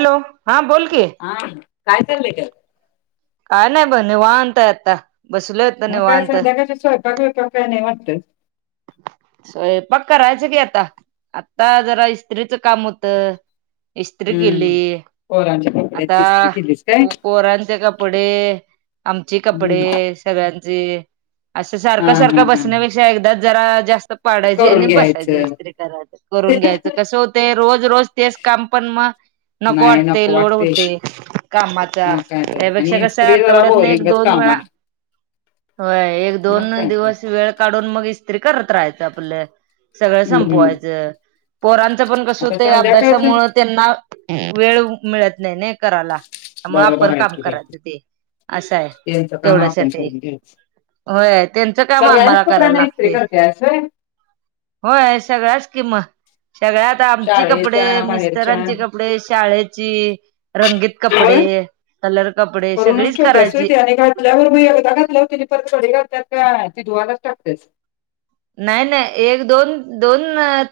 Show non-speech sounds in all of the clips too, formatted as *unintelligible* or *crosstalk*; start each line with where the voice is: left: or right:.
right: Hello, हां बोल की.
left: हा काय चाललंय ग?
right: काय नाही ब निवांत हाय आता बसलोय. आता
left: मग काय
right: निवांत
left: सांध्याकाळच्या सोयपाक बिपाक काय नाही वाटत?
right: सोयपाक करायचं की आता. आता जरा इस्त्रीचं काम होतं. इस्त्री केली,
left: हम्म पोरांच्या
right: आता
left: कपड्याची इस्त्री केलीस काय
right: पोरांचे कप डे, आमची
left: हम्म
right: कपडे सगळ्यांची अस सारख
left: हा
right: सारख
left: हा हा
right: बसण्यापेक्षा काय एकदाच जरा जास्त पाडायची आणि
left: करून
right: बसायच
left: घ्यायचं
right: इस्त्री करायच. करून घ्यायचं. कसं होतंय रोज रोज तेच काम पण म नको
left: नाही
right: वाटतय, लोड
left: वाटते
right: होतय कामाचा.
left: मग काय तर आणि
right: पेक्षा कस हाय
left: इस्त्री जरा
right: आठवड्यातन एक
left: बोरिंगच
right: दोन
left: काम
right: वेळा
left: आहे
right: होय एक
left: मग
right: दोन
left: काय तर
right: दिवस वेळ काढून मग इस्त्री करत राहायचं आपल. सगळ
left: हम्म
right: संपवायचं. पोरां च पण कस
left: आता
right: होतय,
left: संध्याकाळचं
right: अभ्यासामुळे त्यांना वेळ मिळत नाही ना कराला. म आपण
left: बरोबर आहे
right: काम
left: की बाई
right: कराचं ते आस हाय
left: त्यांचं काम आपण
right: तेवढ्यासाठी
left: करून घ्यायचं
right: होय त्यांचं काम आम्हाला
left: सगळ्याच
right: कराय
left: कपड्यांना इस्त्री
right: लागतय.
left: करते असं
right: होय सगळ्याच कि म, सगळ्यात आमची कपडे,
left: शाळेच्या बाहेरच्या
right: मिस्टरांची कप डे, शाळेची रंगीत कपडे कलर कपडे
left: करुनच
right: सगळीच
left: ठेवत्यास व्हय
right: करायची.
left: ते आणि घाण आल्याबरोबर एकदा घातल्यावर तेनी परत घडी घालत्यास काय ते धुवायलाच टाकत्यास?
right: नाही नाही, एक दोन दोन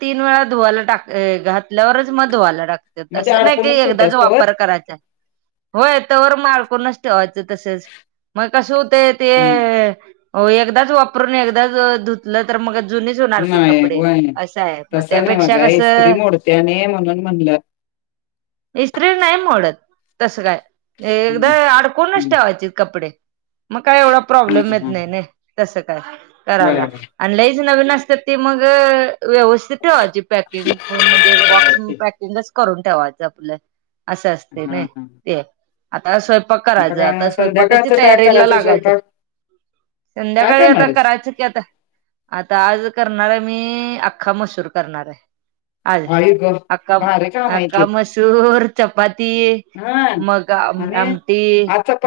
right: तीन वेळा धुवायला टाक घातल्यावरच मग धुवायला टाक त्यात
left: मग ते
right: असं नाही की,
left: अडकूनच
right: एकदाच
left: ठेवत्यास तवर
right: वापर करायचा हाय. होय तवर म आडकुणच ठेवायच तसच, मग कसं होतय ते अ? ओ एकदाच वापरून एकदाच अ धुत तर मग जुनीच होणार की
left: नाही
right: कपडे
left: व्हय
right: आसं हाय, मग त्यापेक्षा कसं?
left: त्या आणि म्हणून म्हणल.
right: इस्त्री नाही मोडत तस काय. एकदा
left: हम्म
right: अडकूनच
left: हम्म
right: ठेवायचीत कपडे, मग काय एवढा
left: हा
right: प्रॉब्लेम येत
left: हा
right: नाहीने. तस काय
left: व्हय
right: कराला आणि लईच नवीन असत्यात ती मग अ व्यवस्थित ठेवायची पॅकिंग करून म्हणजे बॉक्स
left: व्हय
right: पॅकिंगच करून ठेवायच आपल. अस असतय
left: हा
right: नाई
left: हा
right: ते, आता स्वयं पाक करायचं
left: काय मग
right: आता, स्वयंपाकाच्या
left: संध्याकाळचं काय
right: तयारीला
left: करायचं
right: लागायच.
left: स्वयंपाक काय
right: संध्याकाळी आता
left: करणारेस?
right: करायच की आता. आता आज करणारे मी अख्खा मसूर करणारे. अ
left: आई ग
right: अका
left: भारी काम हाय
right: अख्खा
left: की
right: मसूर चपाती.
left: हा
right: मग आम
left: आणि
right: आमटी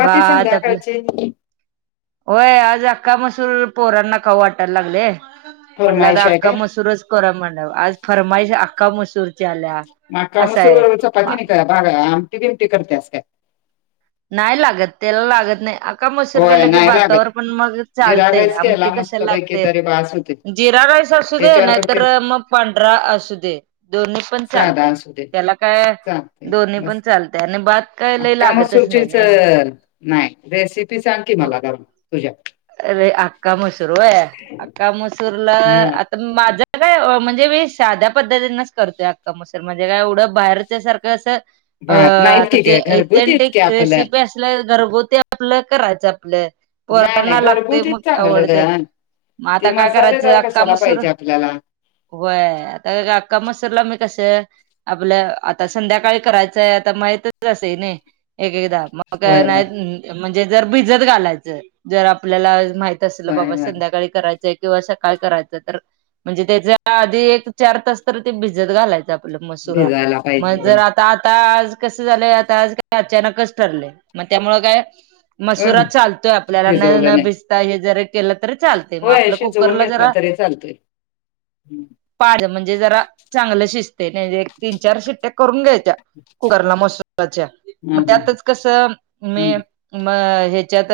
right: भात आपलं.
left: ते.
right: होय आज अख्खा मसूर पोरांना खाऊ वाटायला लागलंय. म्हटलं आता
left: फरमाईश हाय
right: अख्खा
left: काय?
right: मसूरच करा म्हन. आज फरमाईश अख्खा मसूर.
left: आख्खा मसूर बरोबर चपाती नाही का? बा आमटी बिमटी करते स काय?
right: नाय लागत. त्याला लागत नाही. आ आख्खा मसूर
left: होय
right: केला की
left: नाही
right: भातावर
left: लागत.
right: पण मग
left: जिरा
right: चालतय.
left: राईस केला
right: आमटी कशा
left: मस्तपैकी
right: लागतय?
left: तरी बास होते.
right: जिरा राईस असू दे,
left: त्याच्यावर पण
right: नाहीतर
left: ते
right: मग पांढरा असू दे. दोन्ही पण
left: साधा
right: चालते
left: असू दे
right: त्याला. काय
left: चालतंय
right: दोन्ही पण चालतय. आणि भात काय लय लागत
left: तुमचीच नाय. रेसिपी सांग की मला तुझ्या
right: अरे आख्खा मसूर व्हय? आख्खा मसूरला
left: हं
right: माझ काय अ म्हणजे मी साध्या पद्धतींच करतोय आख्खा मसुर. म्हणजे काय एवढ बाहेर च्यासारख अस अ
left: बर नाहीत
right: आता
left: की
right: ते
left: ग घरगुतीच की
right: एकझनटेक
left: आपलं.
right: रेसिप्या अस आपल घरगुती आपल, करायच आपल.
left: नाही
right: *unintelligible*
left: नाही
right: ना लागते
left: घरगुतीच
right: मग
left: चांगलं
right: आवडते,
left: ग.
right: मग
left: ते
right: आता काय करायच
left: मसालेदार
right: अख्खा
left: कशाला
right: मसूर
left: पाहिजे आपल्याला.
right: होय, आता अख्खा मसूरला मी कस आपल आता संध्याकाळी करायचाय. आता माहितच असेनी एक एकदा. मग का
left: होय होय
right: नाही म्हणजे जर भिजत घालायच. जर आपल्याला माहि त असल
left: होय
right: बाबा
left: होय
right: संध्याकाळी कराय चय किंवा सकाळ करायचं. तर म्हणजे त्याच्या आधी एक चार तास तरी ते भिजत घालायच. आपल मसुरा
left: भिजायला पाहिजे
right: मग
left: होय.
right: जरा आता आता आज कस झालय. आता आज काय अचानकच ठरलय. मग त्यामुळ काय
left: होय
right: मसुरा चालतोय आपल्याला. न
left: भिजवलं
right: न
left: नाही.
right: भिसता हे जर केल तरी चालते. मग
left: होय
right: आपल
left: शिजवून
right: कुकरला
left: घेतला
right: जरा
left: तरी *unintelligible*
right: पाड. म्हणजे जरा चांगल शिजतेय. नाहीे एक तीन चार शिट्ट्या करून घ्यायच्या. कुकरला मसुरच्या. मग
left: हं हं
right: त्यातच कस
left: हं
right: मी म ह्याच्यात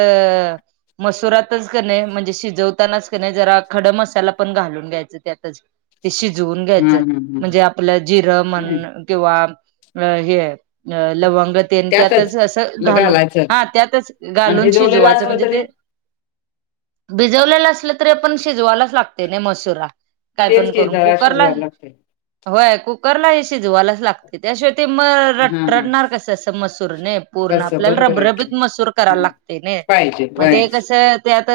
right: मसुरातच कनी, म्हणजे शिजवतानाच कनी, जरा खड मसाला पण घालून घ्यायच त्यातच. ते शिजवून घ्यायच.
left: हं हं
right: म्हणजे आपल जिर‌
left: हं.
right: म्हण किवा हे लवग ते त्यातच अस
left: ल-
right: घालून,
left: घालायचं
right: हा त्यातच
left: आणि
right: घालून
left: भिजवलेलं
right: शिजवायच.
left: असलं
right: म्हणजे
left: तरी
right: भिजवलेल असल तरी आपण शिजवायलाच लागते नाही मसुरा. काय
left: तेच
right: पण
left: की
right: करून.
left: जरा
right: कुकरला.
left: शिजवायला लागते
right: होय कुकरला हे शिजवायलाच लाग त्याशिवाय ते म
left: हा
right: रट
left: हा
right: रडणार कस अस मसूर ना पूर्ण.
left: कसं
right: आपल्याला
left: बरोबर आहे की
right: रबरबीत मसूर करायला
left: हं.
right: लाग तने.
left: पाहिजे वय
right: त्यात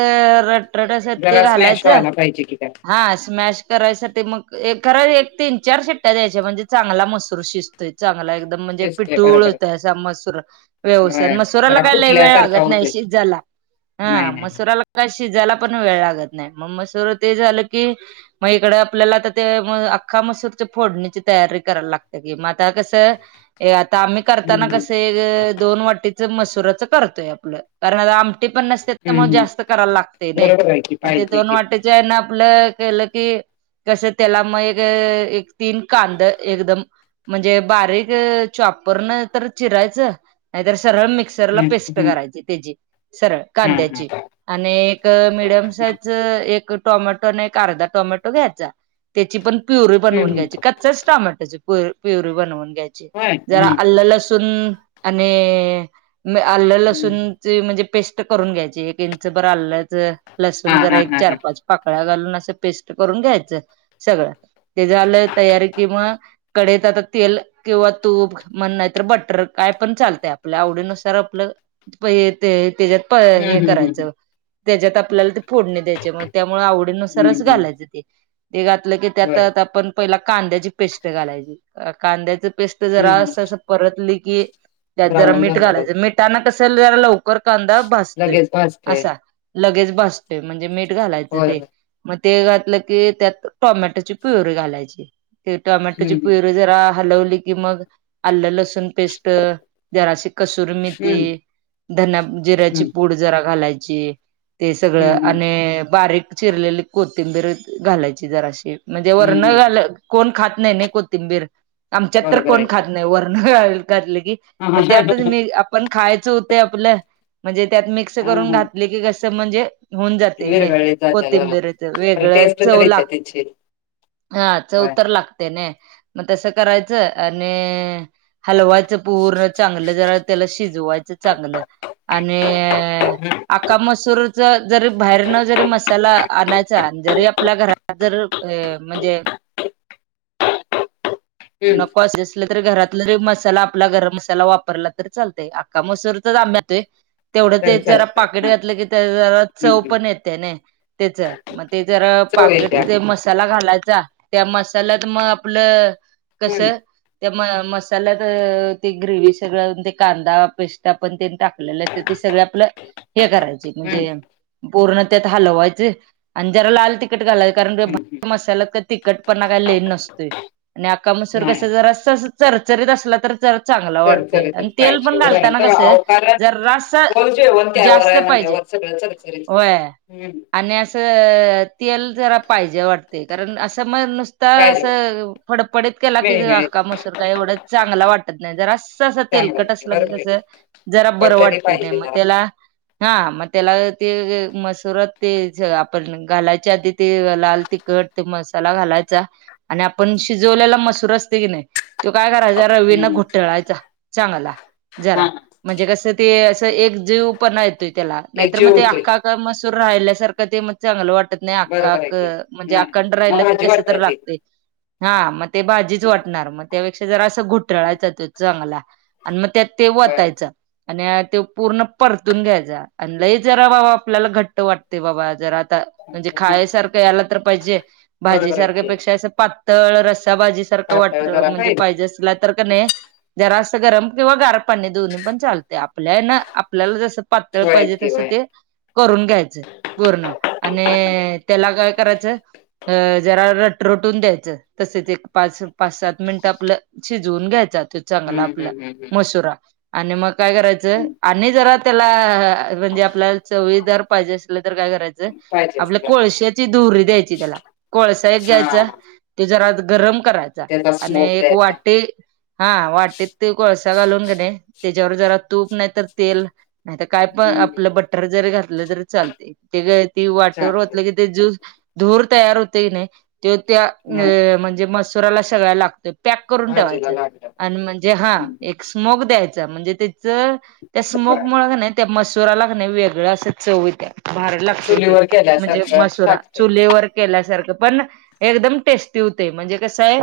right: रटरट अस ते
left: जरा स्मॅश
right: घालायच.
left: व्हायला पाहिजे की काय
right: हा स्मश करायसाठी मग, खर एक तीन चार शिट्ट्या द्यायच्या. म्हणजे चांगला मसूर शिज तोय चांगला एकदम. म्हणजे
left: तेच ते
right: पिठूळ
left: बरोबर
right: होत असा मसूर.
left: आहे.
right: व्यवसा.
left: वय
right: मसुराला
left: जरा
right: काय लय वेळ
left: फुटल्यासारखा
right: लागत नाही
left: होतोय
right: शिजाला.
left: नाही
right: हा
left: नाही
right: मसुराला काय शिजायला पण वेळ लागत नाही. मग मसूर ते झालं की, मग इकडं आपल्याला आता ते अख्खा मसूरची फोडणीची तयारी करायला लागते की, मग आता कसं आता आम्ही करताना
left: हं, हं.
right: कसं एक दोन वाटीचं मसुराचं करतोय आपलं, कारण आता आम हे पण नसते त्यामुळे
left: हं, हं.
right: जास्त करायला लागते नाय,
left: बरोबर आहे की
right: मग ते
left: पाहिजे
right: दोन
left: की
right: वाट त्यानं आपलं केलं की तसं त्याला मग एक तीन कांदा एकदम म्हणजे बारीक चॉपरन तर चिरायचं, नाहीतर सरळ मिक्स सरला
left: हं,
right: पेस्ट
left: हं.
right: करायची त्याची सरळ
left: हा हा
right: कांद्याची. आणि एक मिडियम साईज एक टोमॅटो आणि एक अर्धा टोमॅटो घ्यायचा. त्याची पण प्युरी
left: हं,
right: बनवून
left: हं.
right: घ्यायची, कच्चाच टमॅटोची प्युरी बनवून घ्यायची.
left: होय
right: जरा
left: हा हा
right: अल्ल लसून आणि अल्ल
left: हं,
right: लसूण
left: हं.
right: म्हणजे... पेस्ट करून घ्यायची एक इंच बर आलंच
left: हा
right: लसूण जरा
left: हा
right: एक
left: हा हा
right: चार पाच, पाकळ्या घालून असं पेस्ट करून घ्यायचं सगळं ते झा झालं तयारी किंमग कडईत आता तेल किंवा तूप म्हण नाहीत तर बट्टर काय पण चालत आपल्या आवडीनुसार आपलं प ते त्याच्यात हे
left: हं, हं, हं,
right: करायच,
left: हं.
right: त्याच्यात आपल्याला फोडणे द्यायचे त्यामुळे आवड आवडीनुसार
left: हं, हं.
right: घालायच ते, ते घातल त्या
left: होय
right: आप पहिला कांद्याची पेस्ट घालायची, कांद्याची पेस्ट जरा
left: हं, हं.
right: अस परतली की त्यात जरा
left: ब्राऊन
right: मीठ
left: झालं
right: घालायचं मिठाना कस जरा लवकर कांदा भासतोय
left: लगेच भाजतंय
right: असा. लगेच भासतोय म्हणजे मीठ घालायचं
left: होय
right: ते.
left: होय
right: मग ते घातलं की त्यात टोमॅटोची पिवरी घालायची, टमॅटोची
left: हं, हं.
right: पिवरी जरा हलवली की मग आलं लसूण पेस्ट जराशी कसुरी
left: हं,
right: मेथी, धन जिऱ्याची
left: हं.
right: पूड जरा घालायची. ते
left: हं,
right: सगळं
left: हं.
right: आणि बारीक चिरलेली कोथिंबीर घालायची जरा अशी. म्हणजे वर
left: हं, हं, हं.
right: घाल, कोण खात नाही नाही कोथिंबीर. आमच्यात तर
left: बरोबर
right: कोण
left: आहे की.
right: खात नाही वरण घातले की
left: हां,
right: मग त्यातच
left: हां.
right: मी पण खायच होते आपलं, म्हणजे त्यात मिक्स
left: हां,
right: करून
left: हां.
right: घातले की कस म्हणजे होऊन जाते न
left: विरघळली जाते बरोबर.
right: कोथिंबीरच
left: पण
right: वेगळं
left: टेस्ट तर
right: चव लाग
left: येते त्याची.
right: हा चव
left: होय.
right: तर लागते ना मग तसं करायचं आणि हलवायचं पूर्ण चांगलं जरा त्याला शिजवायचं चांगलं आणि आ,
left: हं,
right: आका मसूर ज-जरी बाहेरन जरी मसाला आणायचा जरी आपल्या घरात जर म्हणजे
left: हं.
right: नको असे तरी घरातला जरी मसाला आपला गर मसाला वापरला तरी चालतोय आका मसूर तरच *unintelligible* आ्यातोय तेवढं ते
left: तर
right: जरा
left: चालते.
right: पाकिट
left: हं,
right: घातलं की जरा
left: हं,
right: चव
left: हं.
right: पण येते नाही. त्याच मग ते जरा
left: चव येते.
right: पाकिट मसाला घालायचा त्या मसाल्यात मग आपलं कस
left: हं,
right: त्या म- मसाल्यात ते ग्रेवी सगळ ते कांदा पेस्ट पण तेनी टाकलेला. तर ते सगळ आपलं हे करायचे
left: हं,
right: म्हणजे पूर्ण त्यात हलवायचं आणि जरा लाल तिकट घालायचं
left: हं, हं.
right: कारण मसाला तिकट पण काय लय नसतोय आणि आका मसूर कस
left: नाही
right: जर स असं चरचरीत असला तर जरा चांगला वाटतोय
left: चरचरीत
right: आणि तेल
left: पाहिज
right: पण
left: वजेण
right: घालताना
left: त्या
right: कसं
left: *unintelligible*
right: जरासं
left: व
right: जास्त पाहिजे
left: म्हणजे सगळे चरचरीत,
right: होय
left: हम्म.
right: आणि असं तेल जरा पाहिजे वाटते कारण असं मग नुस नुसत
left: पाहिजे.
right: असं फडफडीत केला कि
left: मिळीमिळीत
right: आक्का मसूर काय एवढं चांगला वाटत नाही जर अस
left: चांगलं
right: तेलकट अस
left: वाटते.
right: क
left: बरोबर आहे.
right: कस जरा
left: पण
right: बरं
left: तरी
right: वाटत नाही
left: पाहिजे
right: मग
left: जरा.
right: त्याला हा मग त्याला ते मसुरात ते आपण घालायच्या आधी ते लाल तिखट ते मसाला घालायचा आणि आपण शिजवलेला मसूर असते की नाय? त्यो काय करायचा
left: हं,
right: रवीनं
left: हं.
right: घुटळायचा चांगला जरा
left: हां, हां.
right: म्हणजे कस ते अस
left: हं.
right: एक जीव पणा येतोय त्याला
left: एक
right: नाहीतर म
left: जीव
right: ते
left: होतोय.
right: अख्खा *unintelligible* मसूर राहिल्यासारखं ते म चांगलं वाटत नाही आक्कं
left: बरोबर आहे की.
right: आक्कं म्हणजे
left: नाही, नाही.
right: आकांड राहिलं
left: मग भाजी
right: कस तर
left: वाटते ती.
right: लागतंय हा मग ते भाजीच वाटणार मग त्यापेक्षा जरा असं घुटळायचा त्यो चांगला आणि म त्यात
left: होय.
right: वतायचा आणि तो पूर्ण परतून घ्यायचा. आणि लय जरा बाबा आपल्याला घट्ट वाटतय, बाबा जरा आता म्हणजे
left: हां.
right: खायसारखं याला तर पाहिजे
left: बरोबर आहे
right: भाजीसारखा
left: की
right: पेक्षा असं पातळ रस त्या भाजी सारखं
left: पातळ
right: वाटतं
left: जरा
right: म्हणजे पाहिजे असला तर कनाय जरास गरम किंवा गार पाणी दोनी पण चालते आपल्या ना आपल्याला जस पातळ पाहिजे
left: वयच की
right: तस
left: वय
right: ते करून घ्यायचय. पूर्ण आणि त्याला काय करायचं अ जरा रट रटून द्यायचं तसेच एक पाच पाच सात मिनिट आपलं शिजवून घ्यायच तो चांगलं
left: हम्म
right: आपलं
left: हम्म हम्म
right: मसुरा आणि मग काय करायचं
left: हम्म
right: आणि जरा त्याला म्हणजे आपल्याला चवळीदार पहिजे असलं तर काय करायचं?
left: पाहिजे
right: आपल्या
left: असला
right: कोळश्याची धुरी द्यायची, त्याला कोळसा एक घ्यायचा
left: हा
right: ते जरा गरम करायचा
left: त्याचा
right: आणि
left: स्मोक
right: एक
left: द्यायचा
right: वाटी हा वाटीत ते कोळसा घालून कीनई त्याच्यावर जरा तूप नाही तर तेल नाही तर काय पण
left: हम्म हम्म.
right: आपलं बटर जरी घातलं तरी चालतंय ते ती वाटेवर
left: चालतंय
right: वोतलं की ते जो धोर तयार होतय की नायी तो त्या अ
left: होय
right: म्हणजे मसुराला सगळ्या लागतोय पॅक करून
left: भाजीला
right: ठेवायचं
left: लागलं
right: आणि
left: पाहिजे
right: म्हणजे हा
left: हम्म
right: एक स्मोग द्यायचा म्हणजे तेच त्या स्मोग
left: होय
right: मुळ कनाई त्या मश मसुराला किनाइ वेगळ असं चवत येत्या भारी लागतय ते
left: चुलीवर
right: म्हणजे
left: केल्यासारखं
right: मसुरा
left: लागतंय
right: चुलीवर केल्यासारखं पण एकदम टेस्टी होतय म्हणजे कसंय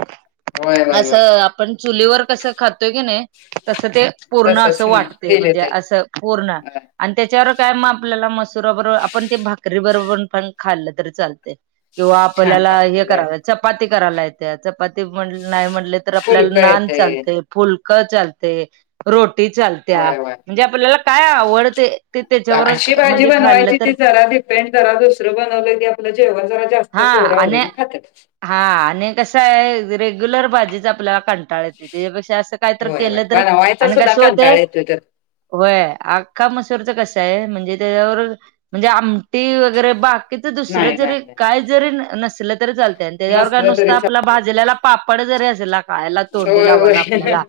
left: होय होय होय
right: असं आपण चुलीवर कसं खातोय की नायी? तसं ते पूर्ण
left: तसच
right: असं वाटतय
left: फील
right: म्हणजे
left: येतंय
right: असं पूर्ण
left: होय
right: आणि त्याच्यावर काय मग आपल्याला मसुरा बरोबर आपण ते भाकरी बरोबर पण खाल्लं तरी चालतय किंवा
left: छान
right: आपल्याला
left: लागतंय
right: हे
left: होय
right: कराय चपाती करायला येत्या चपाती म्हटल नाय म्हटल तर आपल्याला
left: फुलकं
right: नान
left: येतंय
right: चालतंय, फुलकं चालतंय रोटी, चाल त्या
left: होय होय
right: म्हणजे आपल्याला काय आवडते ते त्याच्याबरोबर म्हणजे खाल्लं तर
left: प जरा दुसरं बनवलं की आपलं जेवण जरा जास्त
right: हा
left: पोरं
right: आणि
left: आवडीनं खात्यात
right: हा आणि कसाय रेग्युलर भाजीच आपल्याला कंटाळा येतो त्याच्यापेक्षा असं काय तर
left: होय होय
right: केलं तर
left: बनवायचा
right: आणि
left: सुद्धा
right: कसं
left: कंटाळ
right: होतयं
left: येतोय तर
right: व्हय आख्खा मसूरच कसंय म्हणजे त्याच्याबरोबर म्हणजे आमटी वगैरे भात एक तर दुसरं
left: नाही
right: जरी
left: नाही नाही
right: काय जरी नसलं तरी चालतय आणि त्याच्यावर
left: नसलं
right: नुसत
left: तरी
right: आपलं
left: चालतंय
right: भाजल्याला पापड जरी असला खायला तोंडी
left: होय
right: लावाला
left: होय
right: आपल्याला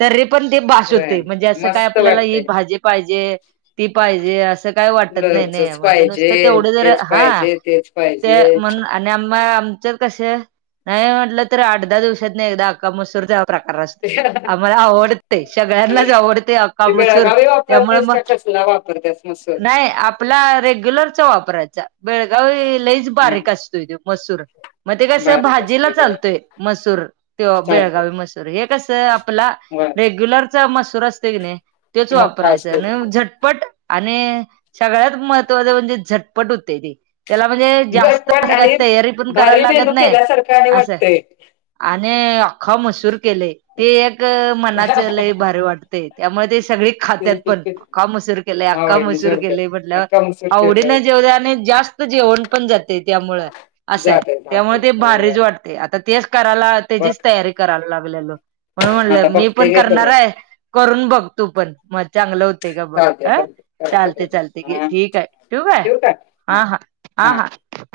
right: तरी पण ते बास
left: होय
right: होतय म्हणजे असं काय
left: मस्त
right: आपल्याला ही
left: वाटतंय
right: भाजी पाहिजे ती पाहिजे असं असं काय वाटत नाय ने
left: लोणचंच
right: म्हणजे
left: पाहिजे
right: नुसतं तेवढं जर
left: तेच
right: हा
left: पाहिजे तेच
right: ते
left: पाहिजे
right: म्हण आणि आम् आमच्यात कसं नाही म्हटलं तर आठ दहा दिवसात नाही एकदा अख्खा मसूर चा प्रकार असतो आम्हाला आवडतय सगळ्यांनाच आवडतय अख्खा
left: ते
right: मसूर
left: बेळगावी
right: त्यामुळ
left: वापरतेस
right: म
left: का कसला वापरतेस मसूर
right: नाही आपला रेग्युलरचा वापरायचा बेळगावी लयच
left: हा
right: बारीक असतूय तो मसूर मग ते कसं
left: बारीक
right: भाजीला
left: असते होय
right: चालतोय मसूर ते
left: चालतंय
right: बेळगावी मसूर, हे कस आपला
left: होय
right: रेग्युलर- चा मसूर असतोय की नाही, त्योच
left: मोठा
right: वापरायच
left: असतो
right: नाय झटपट- आणि सगळ्यात महत्वाचं म्हणजे झटपट होतय ते. त्याला म्हणजे, जास्त
left: झटपट
right: अस काय
left: आणि
right: तयारी पण-
left: भारी
right: करायला लागत
left: मेनू
right: नाही
left: केल्यासारखा आणि
right: असं
left: वाटतय.
right: आणि- आख्खा मसूर केलेय, ते एक मनाच लय भारी वाटतय, त्यामुळे ते सगळी खात्यात
left: तेच
right: पण.
left: की
right: आख्खा मसूर केलाय, आख्खा
left: आवडीने
right: मसूर केलय,
left: जेवतात
right: म्हटल्यावर
left: कमसूर
right: आवडीन
left: केलंय
right: जेव आणि जास्त- जेवण पण जातय, त्यामुळ असं आहे.
left: जातंय
right: त्यामुळे
left: जातंय
right: ते
left: होय
right: भारीच वाटते, आता तेच करायला
left: बघ
right: त्याचीच तयारी करायला लागलोय बघ. म्हणून
left: आता
right: म्हणलं, मी
left: बघते
right: पण
left: घे
right: करणार
left: करून
right: आहे, करून बघ तू पण मग चांगलं हो- तय का बघ.
left: चालतंय चालतंय चालतंय
right: चालते, चालते,
left: चालतंय
right: घे
left: हा
right: ठीक आहे, ठेवू काय? हा, हा, हा, हा.